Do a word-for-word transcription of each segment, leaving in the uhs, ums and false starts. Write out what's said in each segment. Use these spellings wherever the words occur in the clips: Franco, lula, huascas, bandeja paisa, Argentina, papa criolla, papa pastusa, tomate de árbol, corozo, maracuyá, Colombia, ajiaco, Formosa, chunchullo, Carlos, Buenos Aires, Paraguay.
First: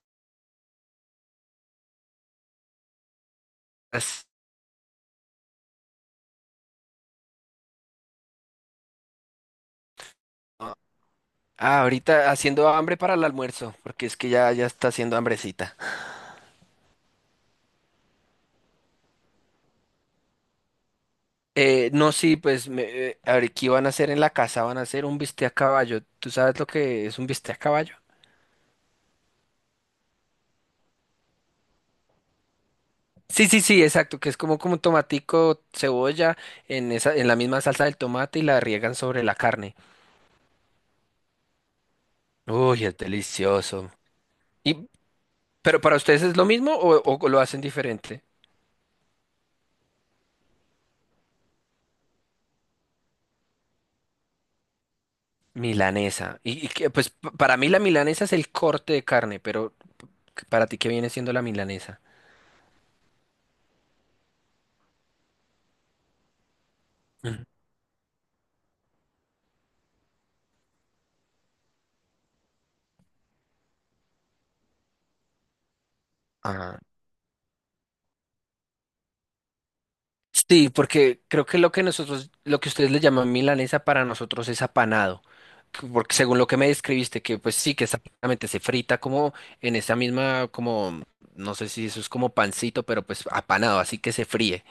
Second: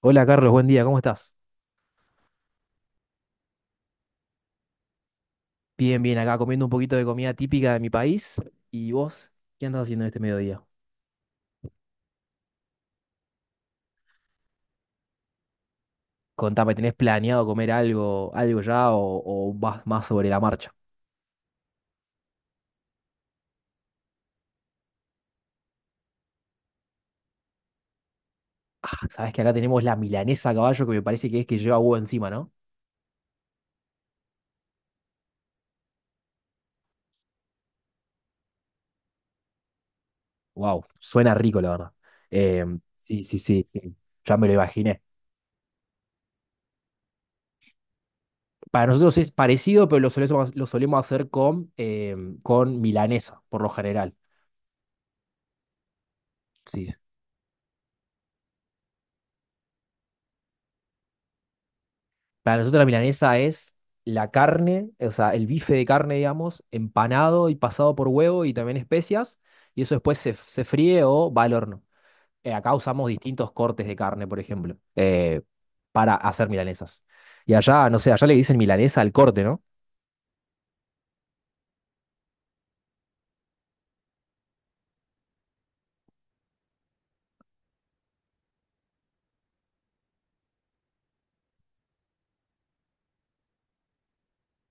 Hola Carlos, buen día, ¿cómo estás? As- Bien, bien, acá comiendo un poquito de comida típica de mi país. ¿Y vos qué andás haciendo en este mediodía? Ah, ahorita haciendo hambre para el almuerzo, porque es que ya, ya está haciendo hambrecita. Contame, ¿tenés planeado comer algo, algo ya o, o vas más sobre la marcha? Eh, no, sí, pues me, eh, a ver, ¿qué van a hacer en la casa? Van a hacer un bistec a caballo. ¿Tú sabes lo que es un bistec a caballo? Ah, sabés que acá tenemos la milanesa a caballo que me parece que es que lleva huevo encima, ¿no? Sí, sí, sí, exacto, que es como, como tomatico, cebolla en esa, en la misma salsa del tomate y la riegan sobre la carne. Wow, suena rico, la verdad. Em, Uy, es Sí, sí, sí, delicioso. sí. Ya me lo Y, imaginé. pero ¿para ustedes es lo mismo o, o lo hacen diferente? Para nosotros es parecido, pero lo solemos, lo solemos hacer con, em, con milanesa, por lo general. Milanesa. Y, y Sí. que, pues p- para mí la milanesa es el corte de carne, pero para ti, ¿qué viene siendo la milanesa? Para nosotros la milanesa es la carne, o sea, el bife de carne, digamos, Ujú. empanado y pasado por huevo y también especias, y eso después se, se fríe o va al horno. Eh, acá usamos distintos cortes de carne, por ejemplo, eh, para hacer Ah, milanesas. Y allá, no sé, allá le dicen milanesa al corte, ¿no? sí, porque creo que lo que nosotros, lo que ustedes le llaman milanesa para nosotros es apanado. que- Porque según lo que me describiste, que pues sí, que esa- prácticamente se frita como en esa misma, como, no sé si eso es como pancito, pero pues apanado, así que se fríe.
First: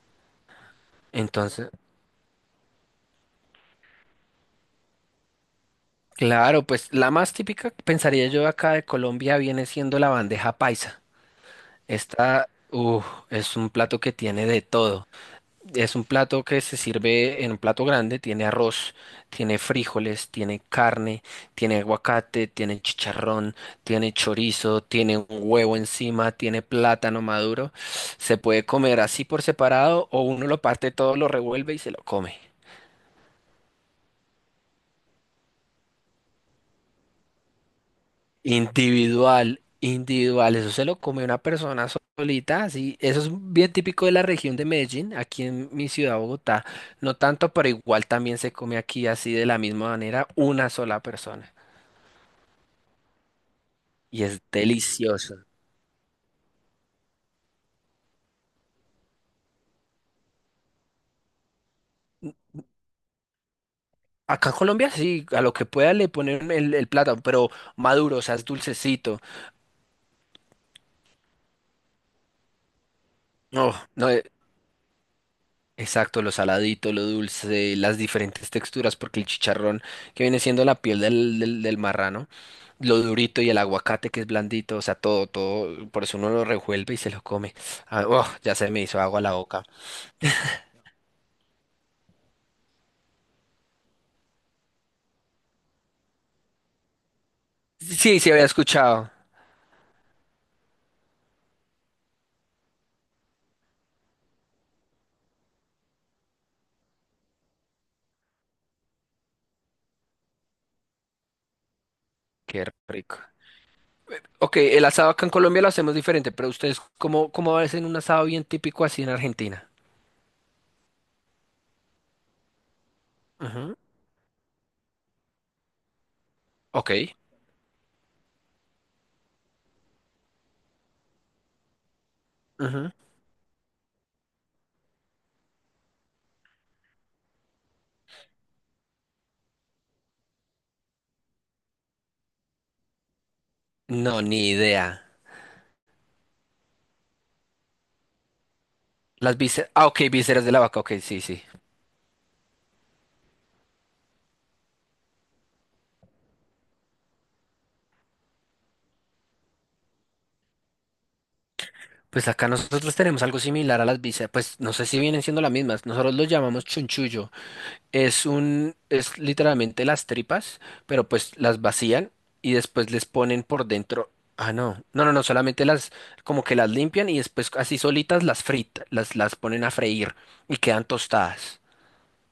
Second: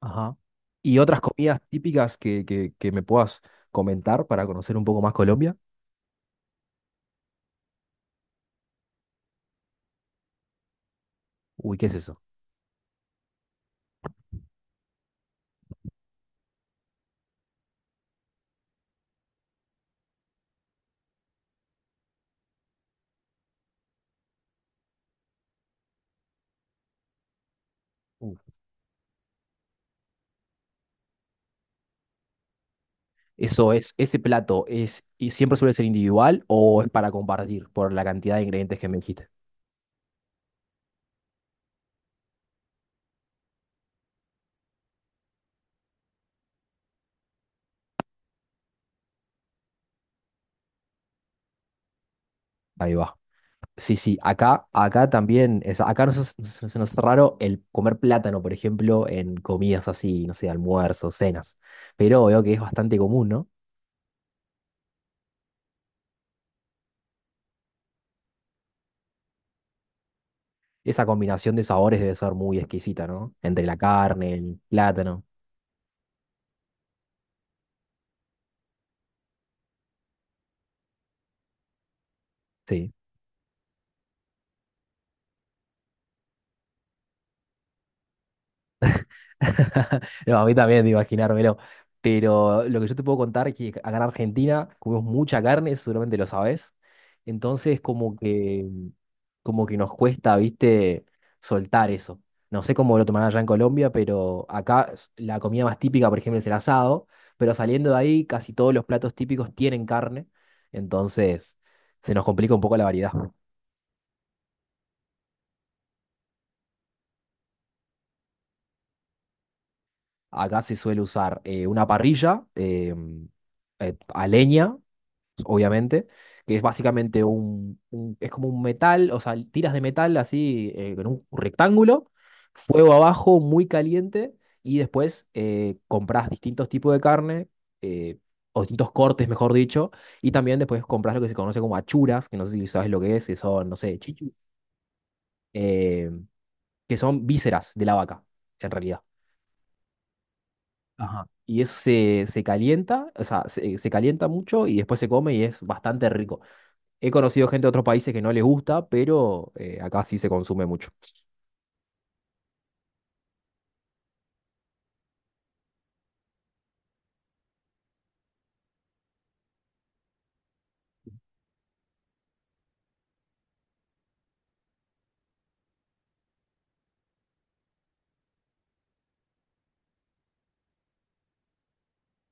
Ajá. Y otras comidas Entonces, típicas que, que, que me puedas comentar para conocer un poco más Colombia. claro, pues la más típica, pensaría yo acá de Colombia, viene siendo la bandeja paisa. Uy, ¿qué es eso? Esta, uh, es un plato que tiene de todo. Es un plato que se sirve en un plato grande, tiene arroz, tiene frijoles, tiene carne, tiene aguacate, tiene chicharrón, tiene chorizo, tiene un huevo encima, tiene plátano maduro. Se puede comer así por separado o uno lo parte todo, lo revuelve y se lo come. Eso es, ese plato es, y siempre suele ser individual o es para compartir por la cantidad de ingredientes que me dijiste. Individual, individual, eso se lo come una persona solita, así. Eso es bien típico de la región de Medellín. Aquí en mi ciudad, Bogotá, no tanto, pero igual también se come aquí así de la misma manera, una sola persona, Ahí va. Sí, sí, y es acá, acá delicioso. también, es- acá nos, hace- se se nos hace raro el comer plátano, por ejemplo, en comidas así, no sé, almuerzos, cenas. Pero veo que es bastante común, ¿no? Acá en Colombia sí, a lo que pueda le ponen el, el plátano, pero maduro, o sea, es dulcecito. Esa combinación de sabores debe ser muy exquisita, ¿no? Entre No, la no, carne, el plátano. exacto, lo saladito, lo dulce, las diferentes texturas, porque el chicharrón que viene siendo la piel del, del, del marrano, Sí. lo durito, y el aguacate que es blandito. O sea, todo, todo, por eso uno lo revuelve y se lo come. Ah, oh, ya se me hizo agua la boca. No, a mí también, de imaginármelo. Pero lo que yo te puedo contar es que acá en Argentina comemos mucha carne, eso seguramente lo sabes. Entonces, como Sí, sí, había que, escuchado. como que nos cuesta, viste, soltar eso. No sé cómo lo tomarán allá en Colombia, pero acá s- la comida más típica, por ejemplo, es el asado. Pero saliendo de ahí, casi todos los platos típicos tienen carne. Entonces, se nos complica un Qué poco la variedad. rico. Ok, el asado acá en Colombia lo hacemos diferente, pero ustedes, ¿cómo, cómo hacen un asado bien típico así en Argentina? Acá se suele usar eh, una parrilla eh, Ujú. eh, a leña obviamente, que es Ok, básicamente un, un- es como un metal, o sea, tiras de metal así eh, en un rectángulo, ujú. fuego abajo, muy caliente, y después eh, compras distintos tipos de carne, eh, o distintos cortes, mejor dicho, y también después compras lo que se conoce como achuras, que no sé si sabes lo que es, que son, no sé, No, chichu, ni idea. eh, que son vísceras de la vaca, en realidad. Las vísceras, ah, ok, vísceras de la vaca, ok, sí, Ajá. sí. Y eso se, se calienta, o sea, se, se calienta mucho y después se come y es bastante rico. He conocido gente de otros países que no les gusta, pero eh, acá sí se consume mucho. Pues acá nosotros tenemos algo similar a las bisas, pues no sé si vienen siendo las mismas, nosotros lo llamamos chunchullo, es un, es literalmente las tripas, pero pues las vacían y después les ponen por dentro, ah no, no, no, no, solamente las, como que las limpian y después así solitas las fritan, las, las ponen a freír y quedan tostadas.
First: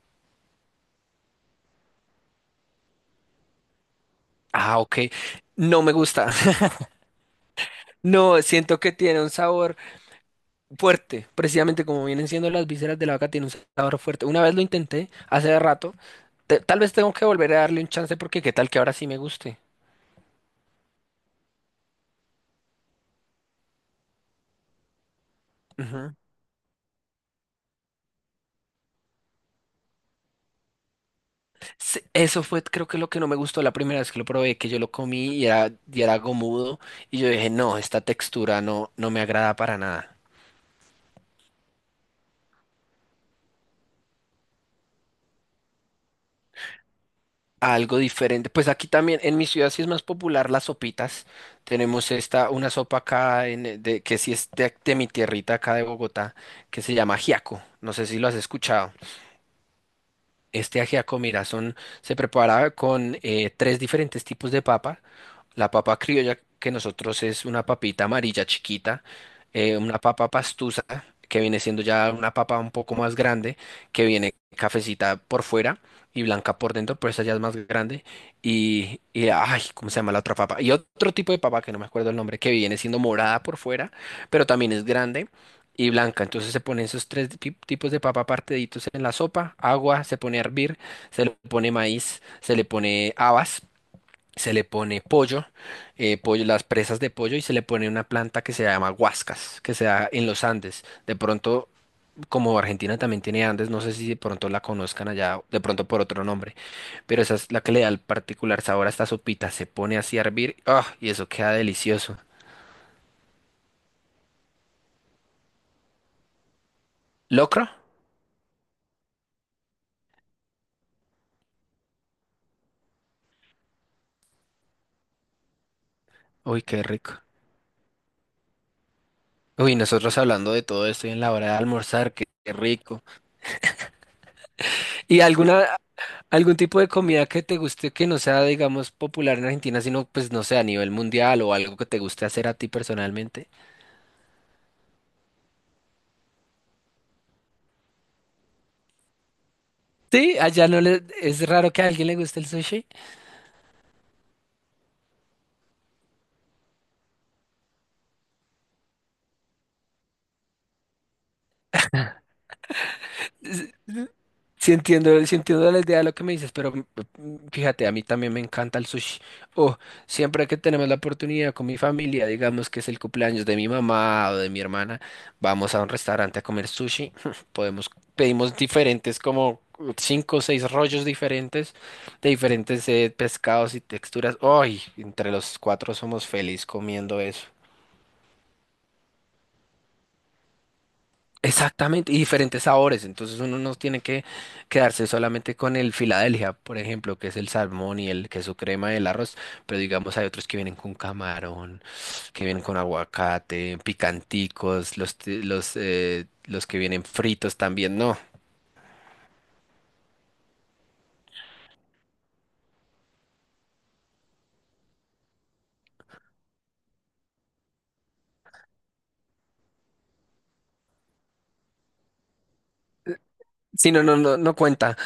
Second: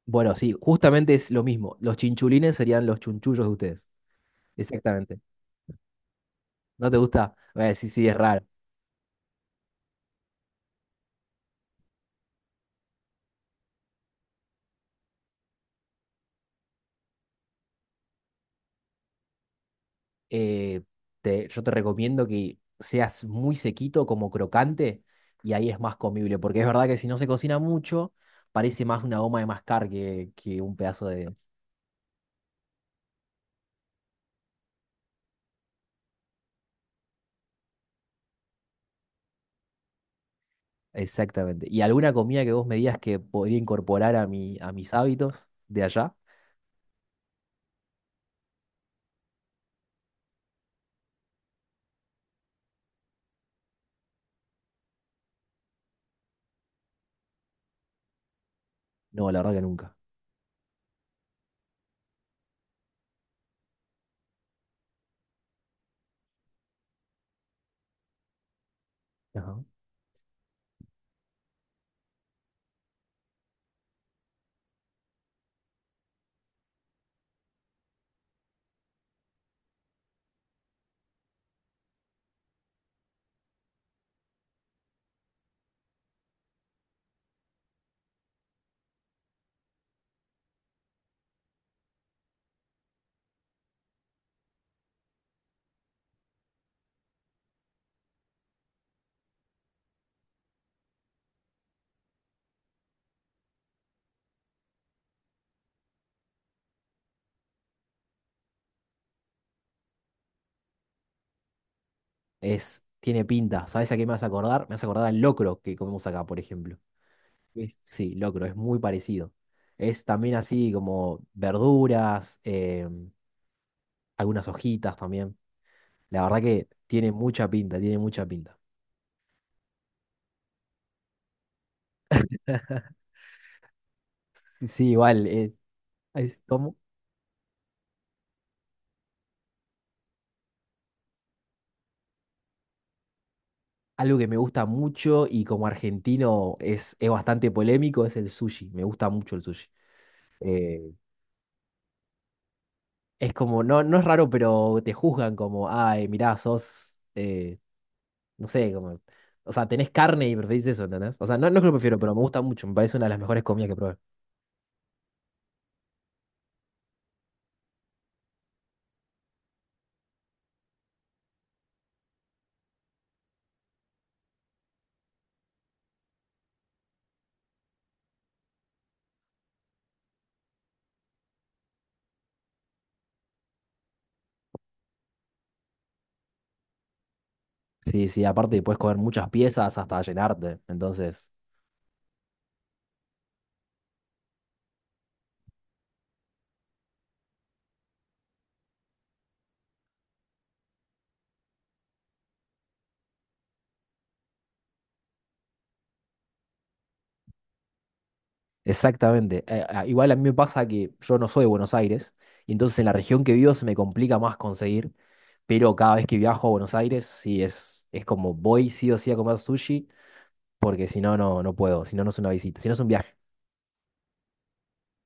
Bueno, sí, justamente es lo mismo. Los chinchulines serían los chunchullos de ustedes. Ah, ok, Exactamente. no me gusta, ¿No te gusta? Eh, sí, sí, es no, raro. siento que tiene un sabor fuerte, precisamente como vienen siendo las vísceras de la vaca, tiene un sabor fuerte. Una vez lo intenté, hace rato, te- tal vez tengo que volver a darle un chance porque qué tal que ahora sí me guste. Eh, te- yo te recomiendo que seas muy sequito, como crocante, y ahí es más Ujú. comible, porque es verdad que si no se cocina mucho, parece más una goma de mascar que, que un pedazo de... Sí, eso fue, creo que lo que no me gustó la primera vez que lo probé, que yo lo comí y era, y era gomudo, y yo dije, no, esta textura no, no me agrada para nada. Exactamente. ¿Y alguna comida que vos me digas que podría incorporar a mi, a mis hábitos de allá? Algo diferente. Pues aquí también, en mi ciudad sí es más popular las sopitas. Tenemos esta, una sopa acá en, eh, de, que sí es de, de mi tierrita acá de Bogotá, que se llama ajiaco. No sé si lo has escuchado. No, la verdad que nunca. Este ajiaco mira, son se preparaba con eh, tres diferentes tipos de papa. La papa criolla, que nosotros es una papita amarilla chiquita, Ajá. eh, una papa pastusa, que viene siendo ya una papa un poco más grande, que viene cafecita por fuera y blanca por dentro, pero esa ya es más grande. Y, y, ay, ¿cómo se llama la otra papa? Y otro tipo de papa que no me acuerdo el nombre, que viene siendo morada por fuera, pero también es grande y blanca. Entonces se ponen esos tres pi- tipos de papa partiditos en la sopa, agua, se pone a hervir, se le pone maíz, se le pone habas, se le pone pollo, eh, pollo, las presas de pollo, y se le pone una planta que se llama huascas, que se da en los Andes. De pronto, como Argentina también tiene Andes, no sé si de pronto la conozcan allá, de pronto por otro nombre, pero esa es la que le da el particular sabor a esta sopita. Se pone así a hervir, ¡ah! Y eso queda delicioso. Es, tiene pinta. ¿Sabes a qué me vas a acordar? Me vas a acordar al locro que comemos acá, por ejemplo. ¿Locro? Sí. Sí, locro, es muy parecido. Es también así como verduras, em, algunas hojitas también. La verdad Uy, que qué tiene rico. mucha pinta, tiene mucha pinta. Uy, nosotros hablando de todo esto y en la hora de almorzar, qué, qué rico. Sí, ¿Y igual, es, alguna, es algún como tipo de comida que te guste que no sea, digamos, popular en Argentina, sino, pues, no sé, a nivel mundial o algo que te guste hacer a ti personalmente? algo que me gusta mucho y como argentino es, es bastante polémico, es el sushi. Me gusta mucho el sushi. Sí, allá no Eh, le, es raro que a alguien le guste el sushi. es como, no, no es raro, pero te juzgan como, ay, mirá, sos... eh, No sé, como. O sea, tenés carne y preferís eso, ¿entendés? O sea, no, no es que lo prefiero, pero me gusta mucho. Me parece una de las mejores comidas que probé. Sí entiendo, sí entiendo la idea de lo que me dices, pero mm, mm, fíjate, a mí también me encanta el sushi. Oh, siempre que tenemos la oportunidad con mi familia, digamos que es el cumpleaños de mi mamá o de mi hermana, vamos a un restaurante a comer sushi. Podemos, pedimos diferentes, como uh, cinco o seis rollos diferentes, de diferentes eh, pescados y texturas. Ay, entre los cuatro somos felices comiendo eso. Sí, sí, aparte puedes comer muchas piezas hasta llenarte. Entonces, Exactamente, y diferentes sabores. Entonces uno no tiene que quedarse solamente con el Filadelfia, por ejemplo, que es el salmón y el queso crema y el arroz, pero digamos hay otros que vienen con camarón, que vienen con aguacate, picanticos, los, t- los, eh, los que vienen fritos también, no. exactamente. Eh, ah, igual a mí me pasa que yo no soy de Buenos Aires, y entonces en la región que vivo se me complica más conseguir. Pero cada vez que viajo a Buenos Aires, sí es, es como voy sí o sí a comer sushi, porque si no, no, no puedo. Si no, no es una visita, si no es un viaje. Sí, no, no, no, no cuenta.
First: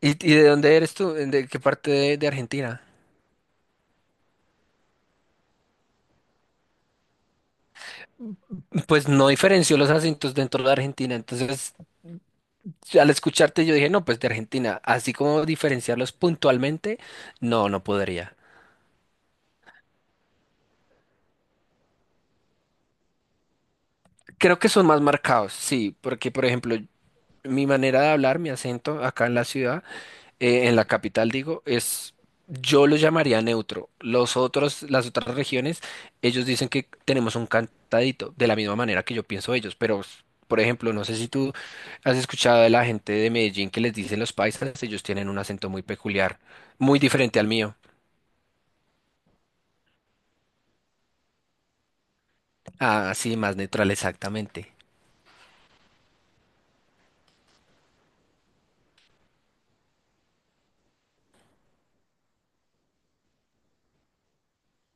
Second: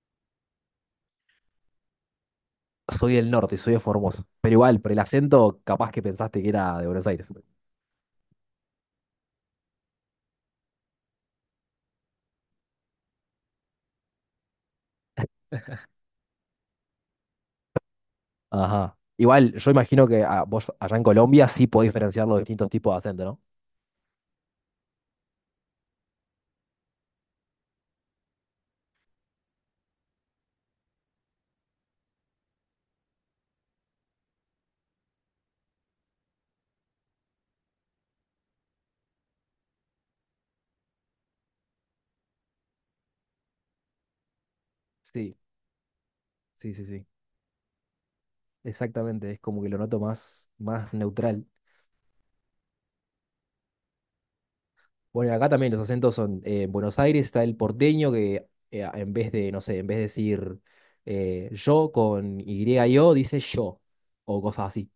¿Y, y de dónde eres tú? ¿De qué parte de, de Argentina? Soy del norte, soy de Formosa. Pero igual, por el acento, capaz que pensaste que era de Buenos Aires. Pues no diferenció los acentos dentro de Argentina, entonces al escucharte yo dije, no, pues de Argentina, así como diferenciarlos puntualmente, no, no podría. Ajá. Igual, yo imagino que ah, vos allá en Colombia sí podés diferenciar los distintos tipos de acento, ¿no? Creo que son más marcados, sí, porque por ejemplo, mi manera de hablar, mi acento acá en la ciudad, eh, en la capital digo, es, yo lo llamaría neutro. Los otros, las otras regiones, ellos dicen que tenemos un cantadito, de la misma manera que yo pienso ellos, pero... Por ejemplo, no sé si tú has escuchado de la gente de Medellín que les dicen los paisas, ellos tienen Sí, un acento muy peculiar, sí, sí, muy sí. diferente al mío. Exactamente, es como que lo noto más, más neutral. Ah, sí, más neutral, exactamente. Bueno, y acá también los acentos son, eh, en Buenos Aires está el porteño que eh, a- en vez de, no sé, en vez de decir eh, yo con Y-O, dice yo, o cosas así.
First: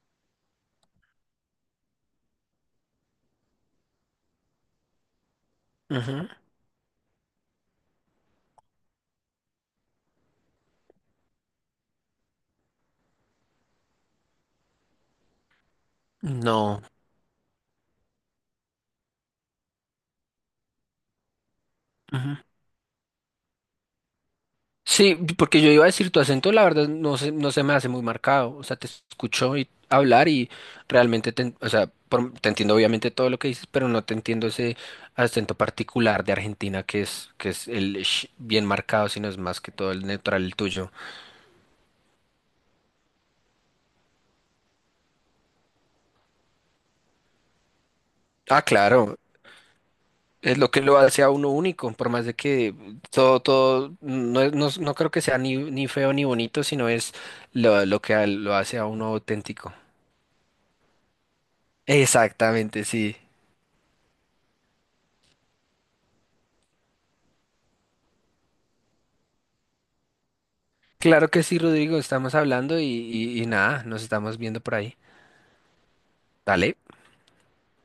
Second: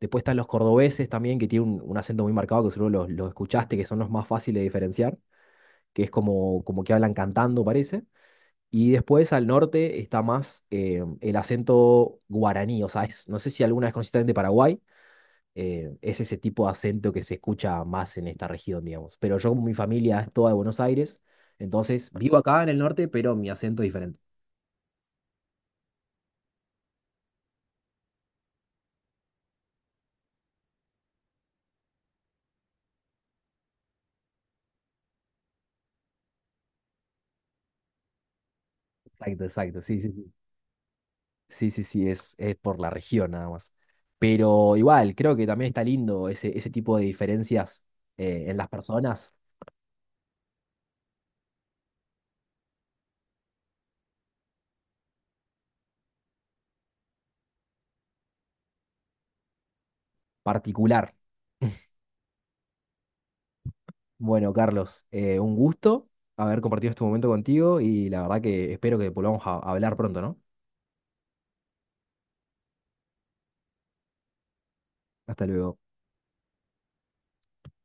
Después están los cordobeses también, que tienen un, un acento muy marcado, que seguro los, los escuchaste, que son los más fáciles de diferenciar, que es Ujú, como, como que hablan cantando, parece. Y después al norte está más eh, el acento guaraní, o sea, es- no sé si alguna vez conociste también de Paraguay, eh, es ese tipo de no, acento que se escucha más en esta región, digamos. Pero yo, como mi familia es toda de Buenos Aires, entonces vivo ujú. acá en el norte, pero mi acento es diferente. Sí, porque yo iba a decir tu acento, la verdad, no se, no se me hace muy marcado. O sea, te escucho y hablar y realmente te, en- o sea, por- te entiendo obviamente todo lo que dices, pero no te entiendo ese acento particular de Argentina que es, que es el sh bien marcado, sino es Exacto, más que exacto, todo sí, el sí, sí. neutral el tuyo. Sí, sí, sí, es, es por la región nada más. Pero igual, creo que también está lindo ese, ese tipo de diferencias eh, en Ah, las claro. personas, Es lo que lo hace a uno único, por más de que todo, todo, no, es- no, es- no creo que sea ni, ni feo ni bonito, sino es lo, lo que a- lo hace a uno auténtico. particular. Exactamente, sí. Bueno, Carlos, eh, un gusto haber compartido este momento contigo y la verdad que espero que volvamos a hablar pronto, ¿no? Claro que sí, Rodrigo, estamos hablando y, y y nada, nos estamos viendo por ahí. Hasta luego. Dale.